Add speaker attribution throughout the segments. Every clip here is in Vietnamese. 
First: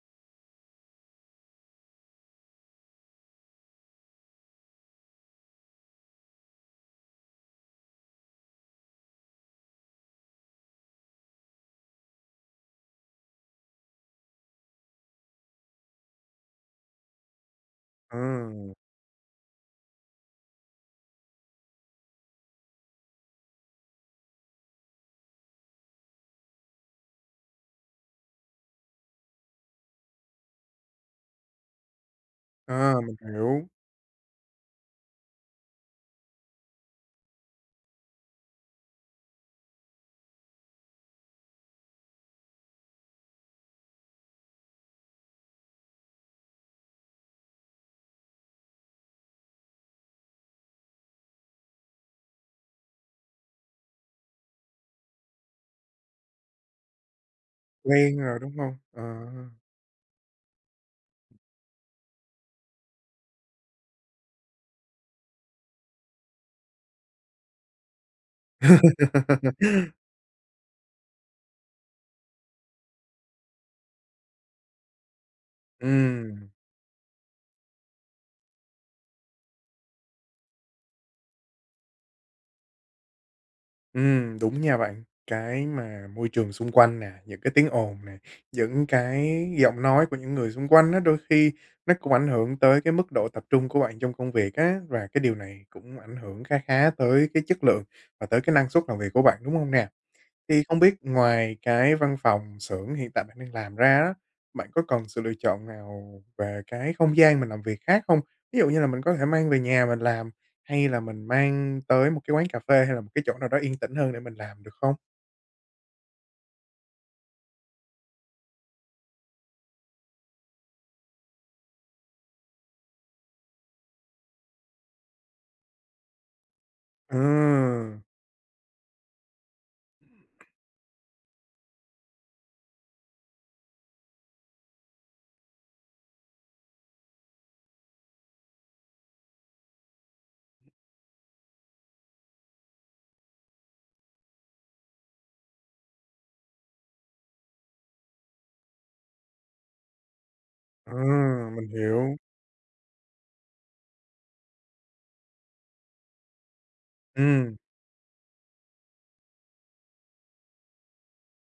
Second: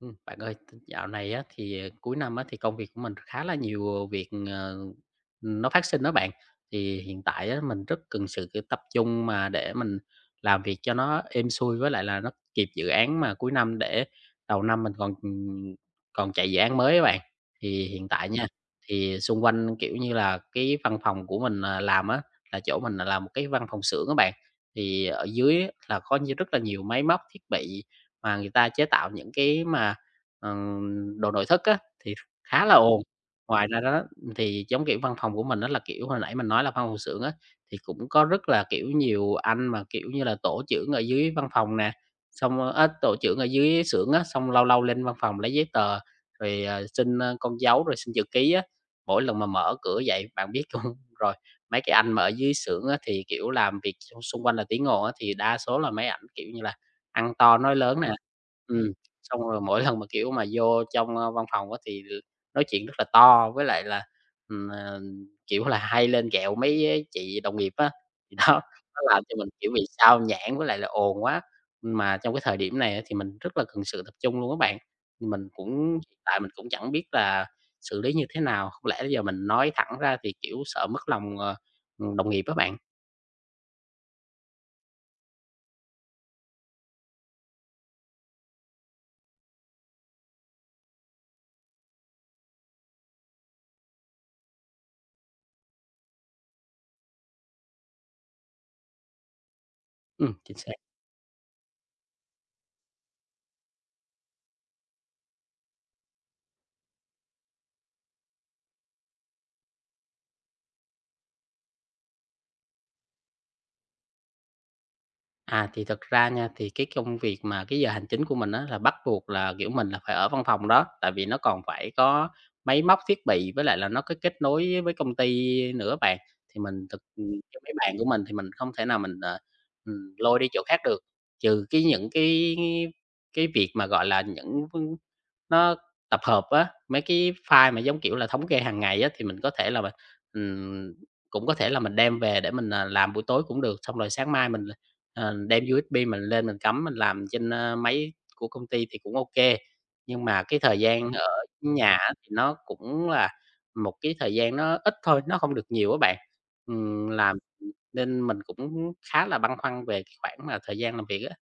Speaker 1: Bạn ơi, t dạo này á thì, cuối năm á thì công việc của mình khá là nhiều việc, nó phát sinh đó bạn. Thì hiện tại á mình rất cần sự, kiểu, tập trung mà để mình làm việc cho nó êm xuôi với lại là nó kịp dự án mà cuối năm để đầu năm mình còn, còn chạy dự án mới á bạn. Thì hiện
Speaker 2: À,
Speaker 1: tại nha, thì xung quanh, kiểu như là, cái văn phòng của mình, à, làm á, là chỗ mình là một cái văn phòng xưởng các bạn, thì ở dưới là có như rất là nhiều máy móc thiết bị mà người ta chế tạo những cái mà, đồ nội thất á, thì khá là
Speaker 2: à,
Speaker 1: ồn.
Speaker 2: mình
Speaker 1: Ngoài
Speaker 2: hiểu,
Speaker 1: ra đó thì giống kiểu văn phòng của mình đó là, kiểu, hồi nãy mình nói là văn phòng xưởng á, thì cũng có rất là, kiểu, nhiều anh mà, kiểu như là, tổ trưởng ở dưới văn phòng nè, xong, á, tổ trưởng ở dưới xưởng á, xong lâu lâu lên văn phòng lấy giấy tờ, rồi, xin, con dấu rồi xin chữ ký á. Mỗi lần mà mở cửa vậy bạn biết không rồi mấy cái anh mà ở dưới xưởng á, thì, kiểu, làm việc xung xung quanh là tiếng ồn á, thì đa số là mấy ảnh, kiểu như là, ăn to nói lớn nè. Ừm.
Speaker 2: quen rồi, đúng không? Ờ.
Speaker 1: Xong rồi mỗi lần mà, kiểu, mà vô trong, văn phòng á thì l nói chuyện rất là to, với lại là, ừm, ờ, kiểu là, hay lên ghẹo mấy á chị đồng nghiệp á, thì đó, nó làm cho mình, kiểu, bị xao nhãng với lại là ồn quá. Mà trong cái thời điểm này á thì mình rất là cần sự tập trung luôn á bạn, mình cũng hiện tại mình
Speaker 2: Ừm,
Speaker 1: cũng chẳng biết là xử lý như thế nào, không lẽ giờ mình nói thẳng ra thì, kiểu, sợ mất lòng, đồng nghiệp á bạn.
Speaker 2: đúng nha bạn. Cái mà môi trường xung quanh nè, những cái tiếng ồn nè, những cái giọng nói của những người xung quanh á, đôi khi nó cũng ảnh hưởng tới cái mức độ tập trung của bạn trong công việc á, và cái điều này cũng ảnh hưởng khá khá tới cái chất lượng và tới cái năng suất làm việc của bạn, đúng không nè?
Speaker 1: Chính
Speaker 2: Thì
Speaker 1: xác.
Speaker 2: không biết ngoài cái văn phòng xưởng hiện tại bạn đang làm ra á, bạn có còn sự lựa chọn nào về cái không gian mình làm việc khác không? Ví dụ như là mình có thể mang về nhà mình làm, hay là mình mang tới một cái quán cà phê, hay là một cái chỗ nào đó yên tĩnh hơn để mình làm được không?
Speaker 1: À, thì thật ra nha, thì cái công việc mà cái giờ hành chính của mình á là bắt buộc là, kiểu, mình là phải ở văn phòng đó, tại vì nó còn phải có máy móc thiết bị với lại là nó có kết nối với công ty nữa bạn. Thì mình thực cái máy bàn
Speaker 2: Ừm,
Speaker 1: của mình thì mình không thể nào mình, lôi đi chỗ khác được, trừ cái những cái việc mà, gọi là, những nó tập hợp á, mấy cái file mà, giống kiểu là, thống kê hàng ngày á, thì mình có thể là mình ừm, cũng có thể là mình đem về để mình, à, làm buổi tối cũng được, xong rồi sáng mai mình đem USB mình lên mình cắm mình làm trên, máy của công ty thì cũng ok, nhưng mà cái thời gian ở
Speaker 2: mình
Speaker 1: nhà á
Speaker 2: hiểu.
Speaker 1: thì nó cũng là một cái thời gian nó ít thôi, nó không được nhiều á bạn. Làm
Speaker 2: Ừm.
Speaker 1: nên mình cũng khá là băn khoăn về cái khoảng mà thời gian làm việc á.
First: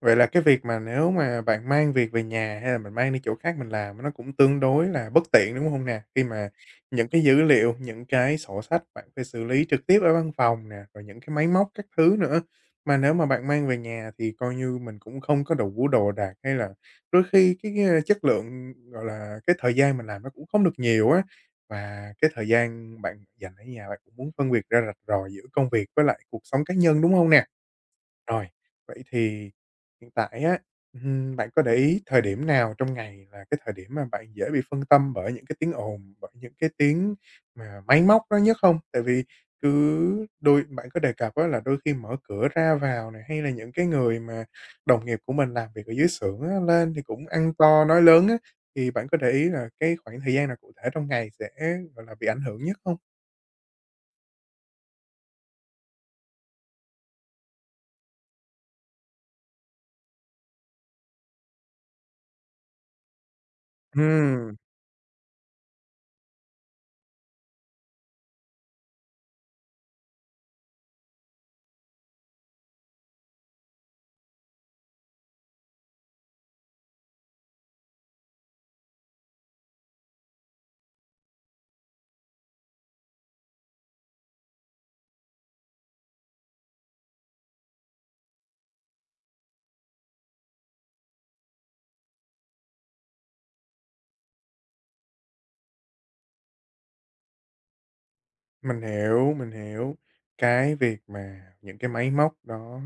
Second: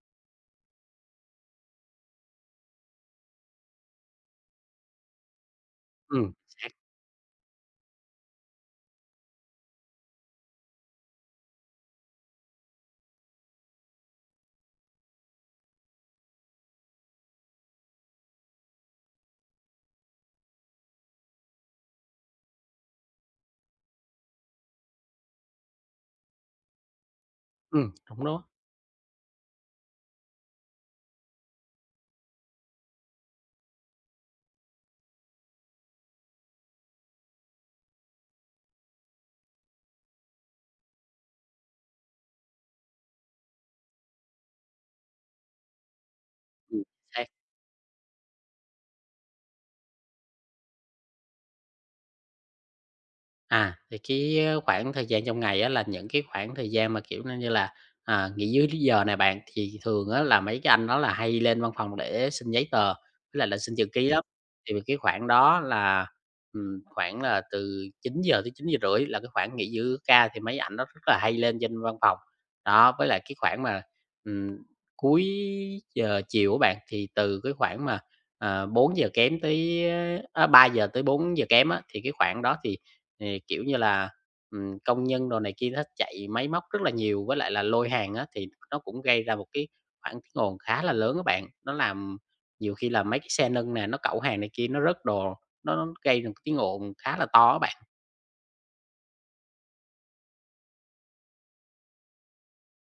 Speaker 2: Vậy là cái việc mà nếu mà bạn mang việc về nhà hay là mình mang đi chỗ khác mình làm nó cũng tương đối là bất tiện, đúng không nè?
Speaker 1: Ừ.
Speaker 2: Khi mà
Speaker 1: Xác,
Speaker 2: những cái dữ liệu, những cái sổ sách bạn phải xử lý trực tiếp ở văn phòng nè, rồi những cái máy móc các thứ nữa. Mà nếu mà bạn mang về nhà thì coi như mình cũng không có đủ đồ đạc hay là đôi khi cái, ơ, chất lượng, gọi là, cái thời gian mình làm nó cũng không được nhiều á, và cái thời gian bạn dành ở nhà bạn cũng muốn phân biệt ra rạch ròi giữa công việc với lại cuộc sống cá nhân, đúng không nè?
Speaker 1: đúng đó,
Speaker 2: Rồi, vậy thì hiện tại á, bạn có để ý thời điểm nào trong ngày là cái thời điểm mà bạn dễ bị phân tâm bởi những cái tiếng ồn, bởi những cái tiếng mà máy móc đó nhất không? Tại vì cứ đôi bạn có đề cập á là đôi khi mở cửa ra vào này, hay là những cái người mà đồng nghiệp của mình làm việc ở dưới xưởng á,
Speaker 1: ừm,
Speaker 2: lên thì
Speaker 1: xác.
Speaker 2: cũng ăn to nói lớn á, thì bạn có để ý là cái khoảng thời gian nào cụ thể trong ngày sẽ, gọi là, bị ảnh hưởng nhất không?
Speaker 1: À, thì cái, khoảng thời gian trong ngày á là những cái khoảng thời gian mà, kiểu, như là, à, nghỉ dưới lý giờ này bạn, thì thường á là mấy cái anh đó là hay lên văn phòng để xin giấy tờ, với lại là xin chữ ký lắm.
Speaker 2: Ừm.
Speaker 1: Thì vì cái khoảng đó là, khoảng là từ 9 giờ tới 9 giờ rưỡi là cái khoảng nghỉ giữa ca thì mấy ảnh đó rất là hay lên trên văn phòng. Đó, với lại cái khoảng mà, ừm, cuối giờ chiều của bạn, thì từ cái khoảng mà, à, 4 giờ kém tới, à, 3 giờ tới 4 giờ kém á, thì cái khoảng đó thì, kiểu như là, công nhân đồ này kia hết chạy máy móc rất là nhiều, với lại là lôi hàng á, thì nó cũng gây ra một cái khoảng tiếng ồn khá là lớn các bạn. Nó làm nhiều khi là mấy cái xe nâng nè, nó cẩu hàng này kia, nó rớt đồ, nó gây ra một cái tiếng ồn khá là to các bạn.
Speaker 2: Mình hiểu, mình hiểu. Cái việc mà những cái máy móc đó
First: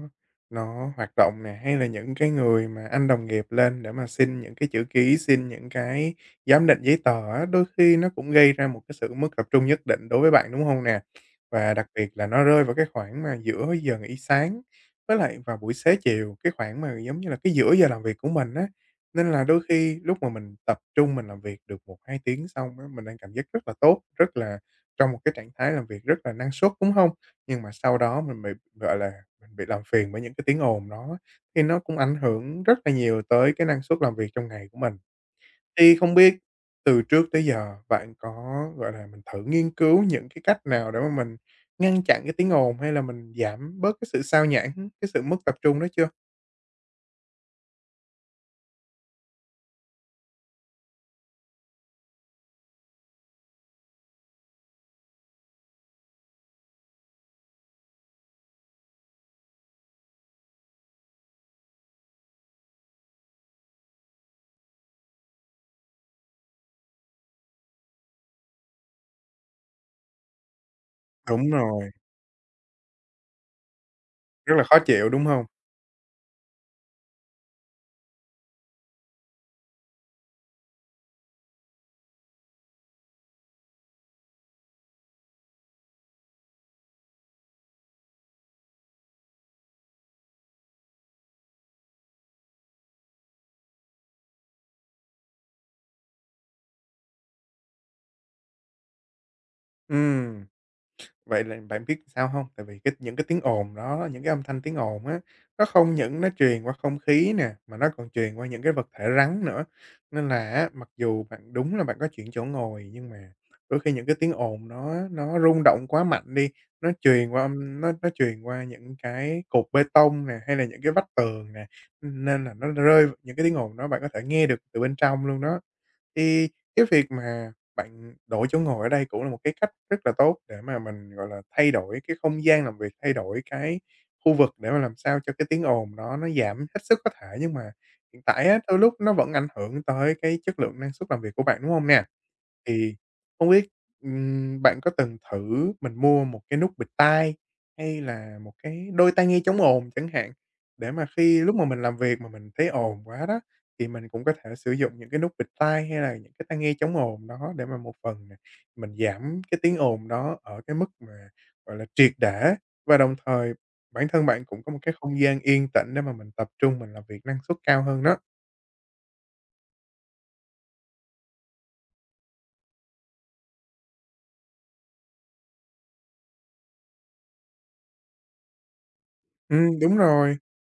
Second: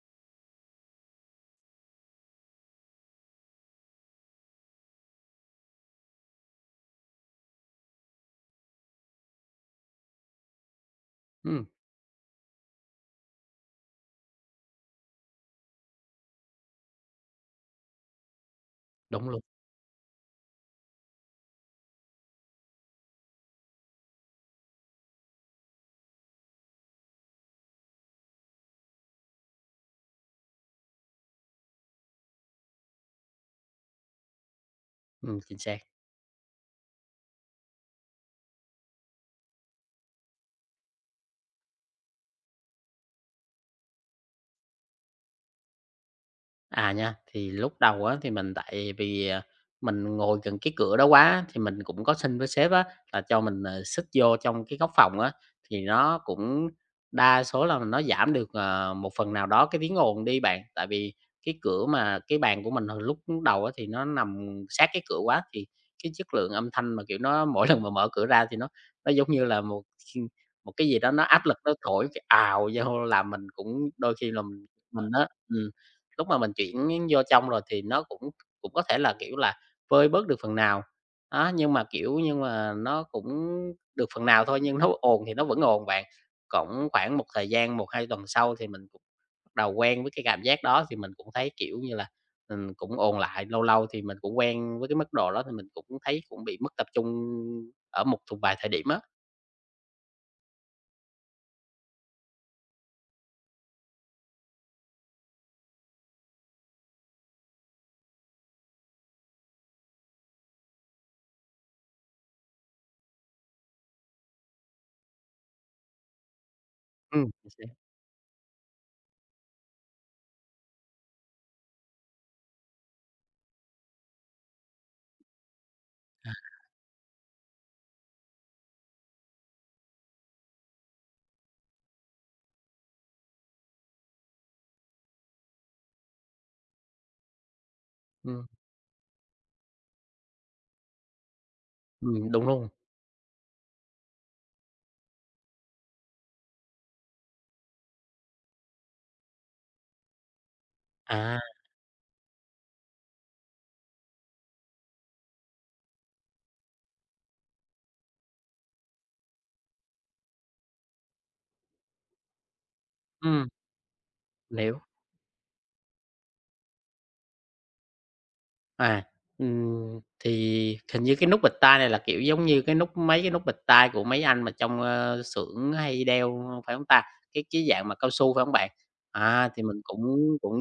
Speaker 2: nó hoạt động nè, hay là những cái người mà anh đồng nghiệp lên để mà xin những cái chữ ký, xin những cái giám định giấy tờ á, đôi khi nó cũng gây ra một cái sự mất tập trung nhất định đối với bạn, đúng không nè?
Speaker 1: Ừm.
Speaker 2: Và đặc biệt là nó rơi vào cái khoảng mà giữa giờ nghỉ sáng với lại vào buổi xế chiều, cái khoảng mà, giống như là, cái giữa giờ làm việc của mình á.
Speaker 1: Đúng
Speaker 2: Nên
Speaker 1: luôn.
Speaker 2: là đôi khi lúc mà mình tập trung mình làm việc được một 2 tiếng xong á, mình đang cảm giác rất là tốt, rất là trong một cái trạng thái làm việc rất là năng suất, đúng không? Nhưng mà sau đó mình bị, gọi là, mình bị làm phiền bởi những cái tiếng ồn đó, thì nó cũng ảnh hưởng rất là nhiều tới cái năng suất làm việc trong ngày của mình.
Speaker 1: Chính xác.
Speaker 2: Thì không biết từ trước tới giờ bạn có, gọi là, mình thử nghiên cứu những cái cách nào để mà mình ngăn chặn cái tiếng ồn hay là mình giảm bớt cái sự sao nhãng, cái sự mất tập trung đó chưa?
Speaker 1: À nha, thì lúc đầu á thì mình tại vì, à, mình ngồi gần cái cửa đó quá thì mình cũng có xin với sếp á là cho mình, xích vô trong cái góc phòng á, thì nó cũng đa số là nó giảm được, một phần nào đó cái tiếng ồn đi bạn. Tại vì cái cửa mà cái bàn của mình hồi lúc đầu á thì nó nằm sát cái cửa quá, thì cái chất lượng âm thanh mà, kiểu, nó mỗi lần mà mở cửa ra thì nó giống như là một một cái gì đó nó áp
Speaker 2: Đúng
Speaker 1: lực nó
Speaker 2: rồi,
Speaker 1: thổi cái ào vô làm mình cũng đôi khi là
Speaker 2: rất là khó chịu,
Speaker 1: mình
Speaker 2: đúng
Speaker 1: á
Speaker 2: không?
Speaker 1: ừ. Lúc mà mình chuyển vô trong rồi thì nó cũng cũng có thể là, kiểu là, vơi bớt được phần nào. Á, nhưng mà, kiểu, nhưng mà nó cũng được phần nào thôi, nhưng nó ồn thì nó vẫn ồn bạn. Cũng khoảng một thời gian, một 2 tuần sau thì mình cũng bắt đầu quen với cái cảm giác đó thì mình cũng thấy, kiểu như là, cũng ồn lại, lâu lâu thì mình cũng quen với cái mức độ đó thì mình cũng thấy cũng bị mất tập trung ở một thuộc vài thời điểm á.
Speaker 2: Ừm. Vậy là bạn biết sao hông? Tại vì cái những cái tiếng ồn đó, những cái âm thanh tiếng ồn á, nó không những nó truyền qua không khí nè, mà nó còn truyền qua những cái vật thể rắn nữa. Nên là á, mặc dù bạn đúng là bạn có chuyển chỗ ngồi, nhưng mà đôi khi những cái tiếng ồn nó rung động quá mạnh đi, nó truyền qua
Speaker 1: Chính xác.
Speaker 2: âm nó truyền qua những cái cột bê tông nè, hay là những cái vách tường nè, nên là nó rơi những cái tiếng ồn đó bạn có thể nghe được từ bên trong luôn đó. Thì cái việc mà bạn đổi chỗ ngồi ở đây cũng là một cái cách rất là tốt để mà mình, gọi là, thay đổi cái không gian làm việc, thay đổi cái khu vực để mà làm sao cho cái tiếng ồn đó nó giảm hết sức có thể. Nhưng mà hiện tại á, đôi lúc nó vẫn ảnh hưởng tới cái chất lượng năng suất làm việc của bạn, đúng hông nè?
Speaker 1: Đúng luôn.
Speaker 2: Thì không biết, bạn có từng thử mình mua một cái nút bịt tai hay là một cái đôi tai nghe chống ồn chẳng hạn, để mà
Speaker 1: À,
Speaker 2: khi lúc mà mình làm việc mà mình thấy ồn quá đó, thì mình cũng có thể sử dụng những cái nút bịt tai hay là những cái tai nghe chống ồn đó để mà một phần nè, mình giảm cái tiếng ồn đó ở cái mức mà, gọi là, triệt để và đồng
Speaker 1: ừm,
Speaker 2: thời bản thân bạn cũng
Speaker 1: mình
Speaker 2: có một
Speaker 1: hiểu.
Speaker 2: cái không gian yên tĩnh để mà mình tập trung mình làm việc năng suất cao hơn đó.
Speaker 1: À, thì hình như cái nút bịch tai này là, kiểu, giống như cái nút mấy cái nút bịch tai của mấy anh mà trong, xưởng hay đeo, phải không ta? Cái dạng mà cao su, phải không bạn? À, thì mình
Speaker 2: Đúng
Speaker 1: cũng
Speaker 2: rồi,
Speaker 1: cũng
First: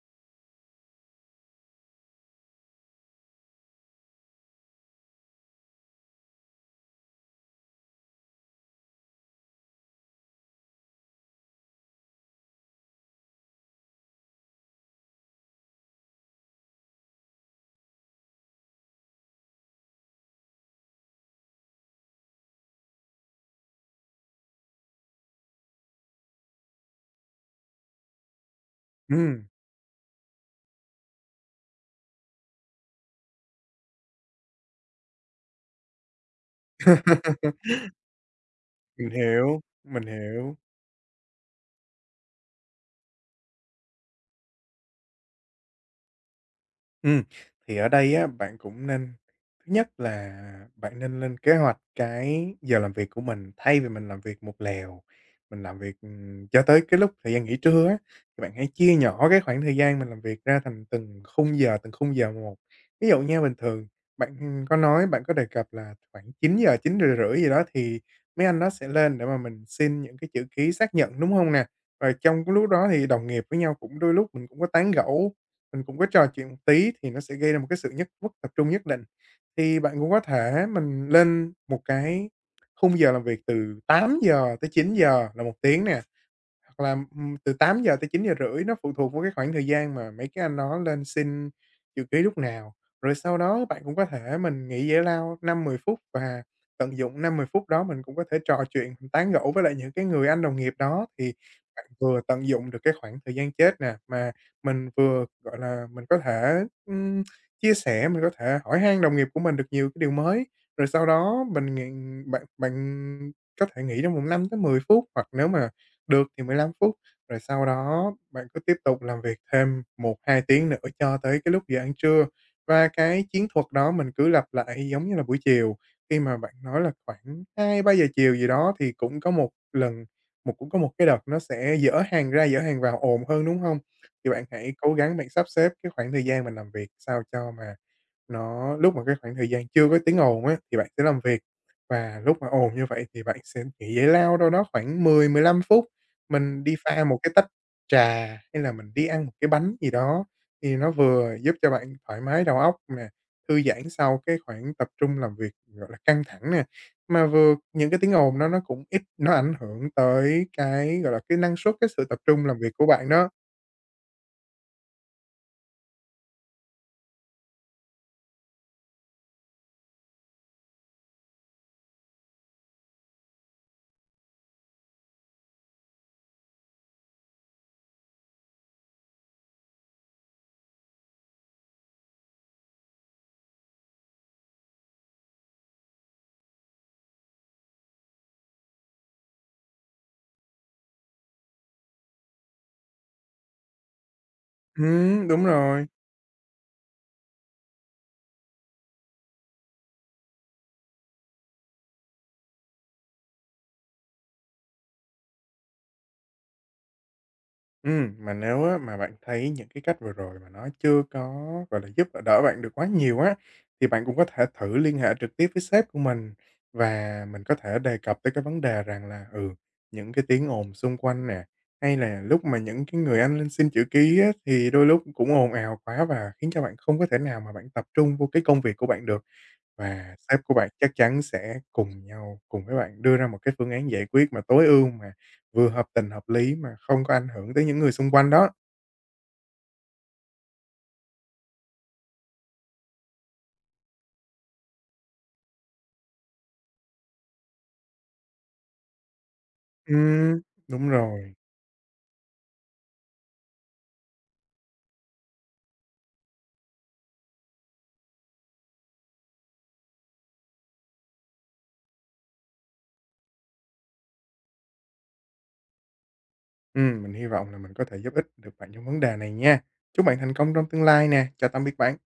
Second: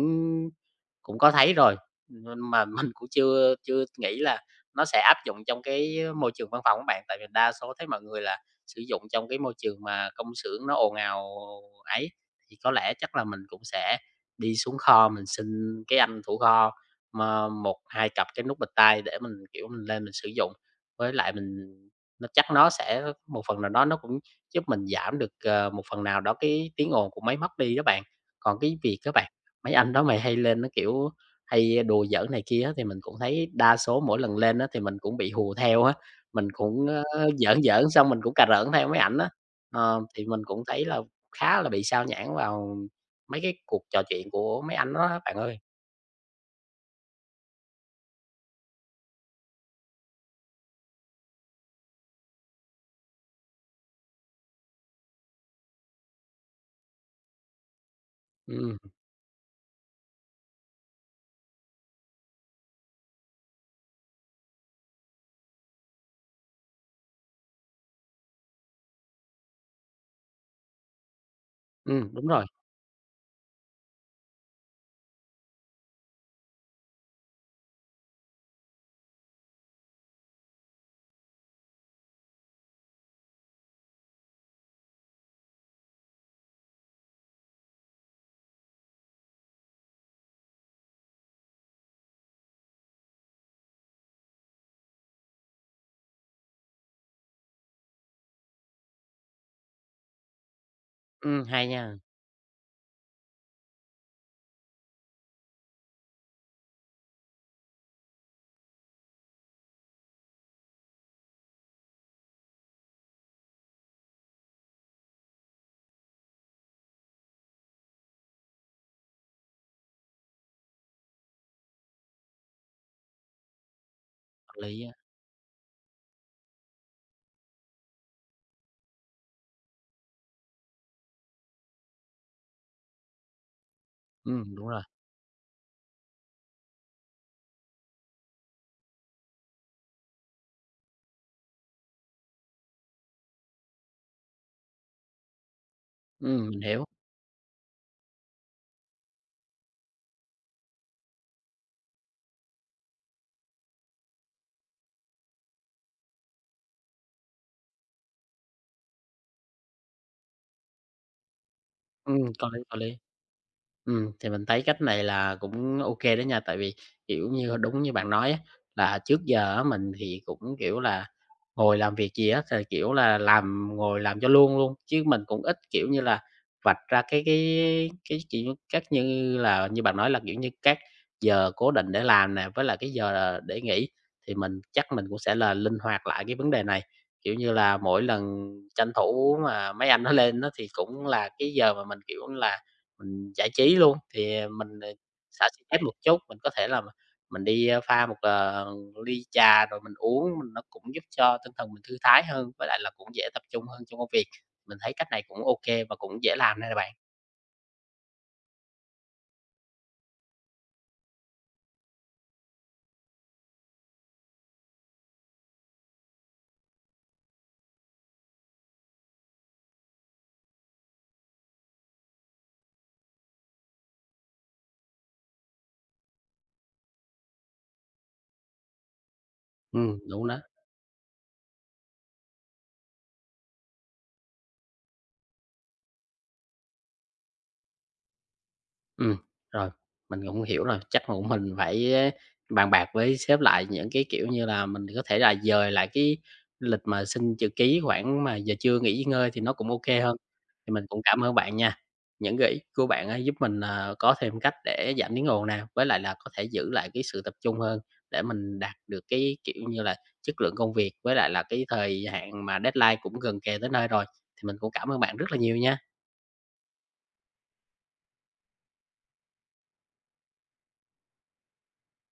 Speaker 1: cũng có thấy rồi, nhưng mà mình cũng chưa chưa nghĩ là nó sẽ áp dụng trong cái môi trường văn phòng các bạn, tại vì đa số thấy mọi người là sử dụng trong cái môi trường mà công xưởng nó ồn ào ấy, thì có lẽ chắc là mình cũng sẽ đi xuống kho mình xin cái anh thủ kho mà một 2 cặp cái nút bịch tai để mình, kiểu, mình lên mình sử dụng. Với lại mình nó chắc nó sẽ một phần nào đó nó cũng giúp mình giảm được, một phần nào đó cái tiếng ồn của máy móc đi đó bạn. Còn cái việc các bạn,
Speaker 2: ừm.
Speaker 1: mấy anh đó mày hay lên nó, kiểu, hay đùa giỡn này kia á, thì mình cũng thấy đa số mỗi lần lên á thì mình cũng bị hù theo á, mình cũng, giỡn giỡn xong mình cũng cà rỡn theo mấy
Speaker 2: Mình
Speaker 1: ảnh á.
Speaker 2: hiểu,
Speaker 1: Ờ,
Speaker 2: mình
Speaker 1: thì mình
Speaker 2: hiểu.
Speaker 1: cũng thấy là khá là bị sao nhãng vào mấy cái cuộc trò chuyện của mấy anh đó á bạn ơi.
Speaker 2: Ừ thì ở đây á, bạn cũng nên thứ nhất là bạn nên lên kế hoạch cái giờ làm việc của mình, thay vì mình làm việc một lèo, mình làm việc, cho tới cái lúc thời gian nghỉ trưa á, thì bạn hãy
Speaker 1: Ừm,
Speaker 2: chia nhỏ cái khoảng thời gian mình làm việc ra thành từng khung giờ một. Ví dụ nha, bình thường bạn, có nói bạn có đề cập là khoảng 9:00, rưỡi gì đó thì mấy anh nó sẽ lên để mà mình xin những cái chữ ký xác nhận, đúng không nè? Và
Speaker 1: đúng rồi.
Speaker 2: trong cái lúc đó thì đồng nghiệp với nhau cũng đôi lúc mình cũng có tán gẫu mình cũng có trò chuyện một tí thì nó sẽ gây ra một cái sự nhất mất tập trung nhất định. Thì bạn cũng có thể mình lên một cái khung giờ làm việc từ tám giờ tới chín giờ là một tiếng nè. Hoặc là, từ tám giờ tới chín giờ rưỡi nó phụ thuộc vào cái khoảng thời gian mà mấy cái anh đó lên xin chữ ký lúc nào. Rồi sau đó bạn cũng có thể mình nghỉ giải lao năm mười phút và tận dụng năm mười phút đó mình cũng có thể trò chuyện, mình tán gẫu với lại những cái người anh đồng nghiệp đó, thì
Speaker 1: Hay
Speaker 2: bạn
Speaker 1: nha,
Speaker 2: vừa tận dụng được cái khoảng thời gian chết nè, mà mình vừa, gọi là, mình có thể, chia sẻ, mình có thể hỏi han đồng nghiệp của mình được nhiều cái điều mới. Rồi sau đó mình ng bạn bạn có thể nghỉ trong vòng 5 tới 10 phút, hoặc nếu mà được thì 15 phút, rồi sau đó bạn cứ tiếp tục làm việc thêm một hai tiếng nữa cho tới cái lúc giờ ăn trưa. Và cái chiến thuật đó mình cứ lặp
Speaker 1: hợp lý
Speaker 2: lại
Speaker 1: á.
Speaker 2: giống như là buổi chiều, khi mà bạn nói là khoảng hai ba giờ chiều gì đó thì cũng có một cái đợt nó sẽ dở hàng ra dở hàng vào ồn hơn, đúng không? Thì bạn
Speaker 1: Đúng
Speaker 2: hãy
Speaker 1: rồi.
Speaker 2: cố gắng bạn sắp xếp cái khoảng thời gian mình làm việc sao cho mà nó lúc mà cái khoảng thời gian chưa có tiếng ồn á, thì bạn sẽ làm việc, và lúc mà ồn như vậy thì bạn sẽ nghỉ giải lao đâu đó khoảng mười mười lăm phút.
Speaker 1: Mình
Speaker 2: Mình đi
Speaker 1: hiểu.
Speaker 2: pha một cái tách trà hay là mình đi ăn một cái bánh gì đó, thì nó vừa giúp cho bạn thoải mái đầu óc nè, thư giãn sau cái khoảng tập trung làm việc, gọi là, căng thẳng nè, mà vừa những cái tiếng ồn đó nó cũng ít nó ảnh hưởng tới cái, gọi là, cái năng suất, cái sự tập trung
Speaker 1: Có
Speaker 2: làm
Speaker 1: lý,
Speaker 2: việc
Speaker 1: có
Speaker 2: của
Speaker 1: lý.
Speaker 2: bạn đó.
Speaker 1: Thì mình thấy cách này là cũng ok kê đó nha, tại vì, kiểu như, đúng như bạn nói á, là trước giờ á mình thì cũng, kiểu là, ngồi làm việc gì á thì, kiểu là, làm ngồi làm cho luôn luôn, chứ mình cũng ít, kiểu như là, vạch ra cái, kiểu, các như là như bạn nói là, kiểu như, các giờ cố định để làm nè, với là cái giờ để nghỉ, thì mình chắc mình cũng sẽ là linh hoạt lại cái vấn đề này. Kiểu như là, mỗi lần tranh thủ mà mấy anh nó lên á thì cũng là cái giờ mà mình, kiểu là, mình giải trí luôn, thì, mình,
Speaker 2: Đúng
Speaker 1: xả stress
Speaker 2: rồi.
Speaker 1: một chút, mình có thể là mình đi, pha một, ly trà rồi mình uống, mình nó cũng giúp cho tinh thần mình thư thái hơn, với lại là cũng dễ tập trung hơn trong công việc. Mình thấy cách này cũng ok và cũng dễ làm đây nè bạn.
Speaker 2: Mà nếu á mà bạn thấy những cái cách vừa rồi mà nó chưa có, gọi là, giúp đỡ bạn được quá nhiều á, thì bạn cũng có thể thử liên hệ trực tiếp với sếp của mình và mình có thể đề cập tới cái vấn đề rằng là, những cái tiếng ồn xung quanh nè, hay là lúc mà những cái người anh lên xin chữ ký á, thì đôi lúc cũng ồn ào quá và khiến cho bạn không có thể nào mà bạn tập trung vô cái công việc của bạn được. Và
Speaker 1: Đúng đó.
Speaker 2: sếp của bạn chắc chắn sẽ cùng nhau, cùng với bạn đưa ra một cái phương án giải quyết mà tối ưu mà vừa hợp tình hợp lý mà không có ảnh hưởng tới những người xung quanh đó.
Speaker 1: Ừm, rồi, mình cũng hiểu rồi, chắc là cũng mình phải bàn bạc với sếp lại những cái, kiểu như là, mình có thể là dời lại cái lịch mà xin chữ ký khoảng mà giờ trưa nghỉ ngơi thì nó cũng ok hơn.
Speaker 2: Ừm,
Speaker 1: Thì mình
Speaker 2: đúng
Speaker 1: cũng cảm
Speaker 2: rồi.
Speaker 1: ơn bạn nha, những gợi ý của bạn á giúp mình, à, có thêm cách để giảm tiếng ồn nè, với lại là có thể giữ lại cái sự tập trung hơn để mình đạt được cái, kiểu như là, chất lượng công việc với lại là cái thời hạn mà deadline cũng gần kề tới nơi rồi. Thì mình cũng cảm ơn bạn rất là nhiều nha.
Speaker 2: Mình hy vọng là mình có thể giúp ích được bạn trong vấn đề này nha. Chúc bạn thành công trong tương lai nè. Chào tạm biệt bạn.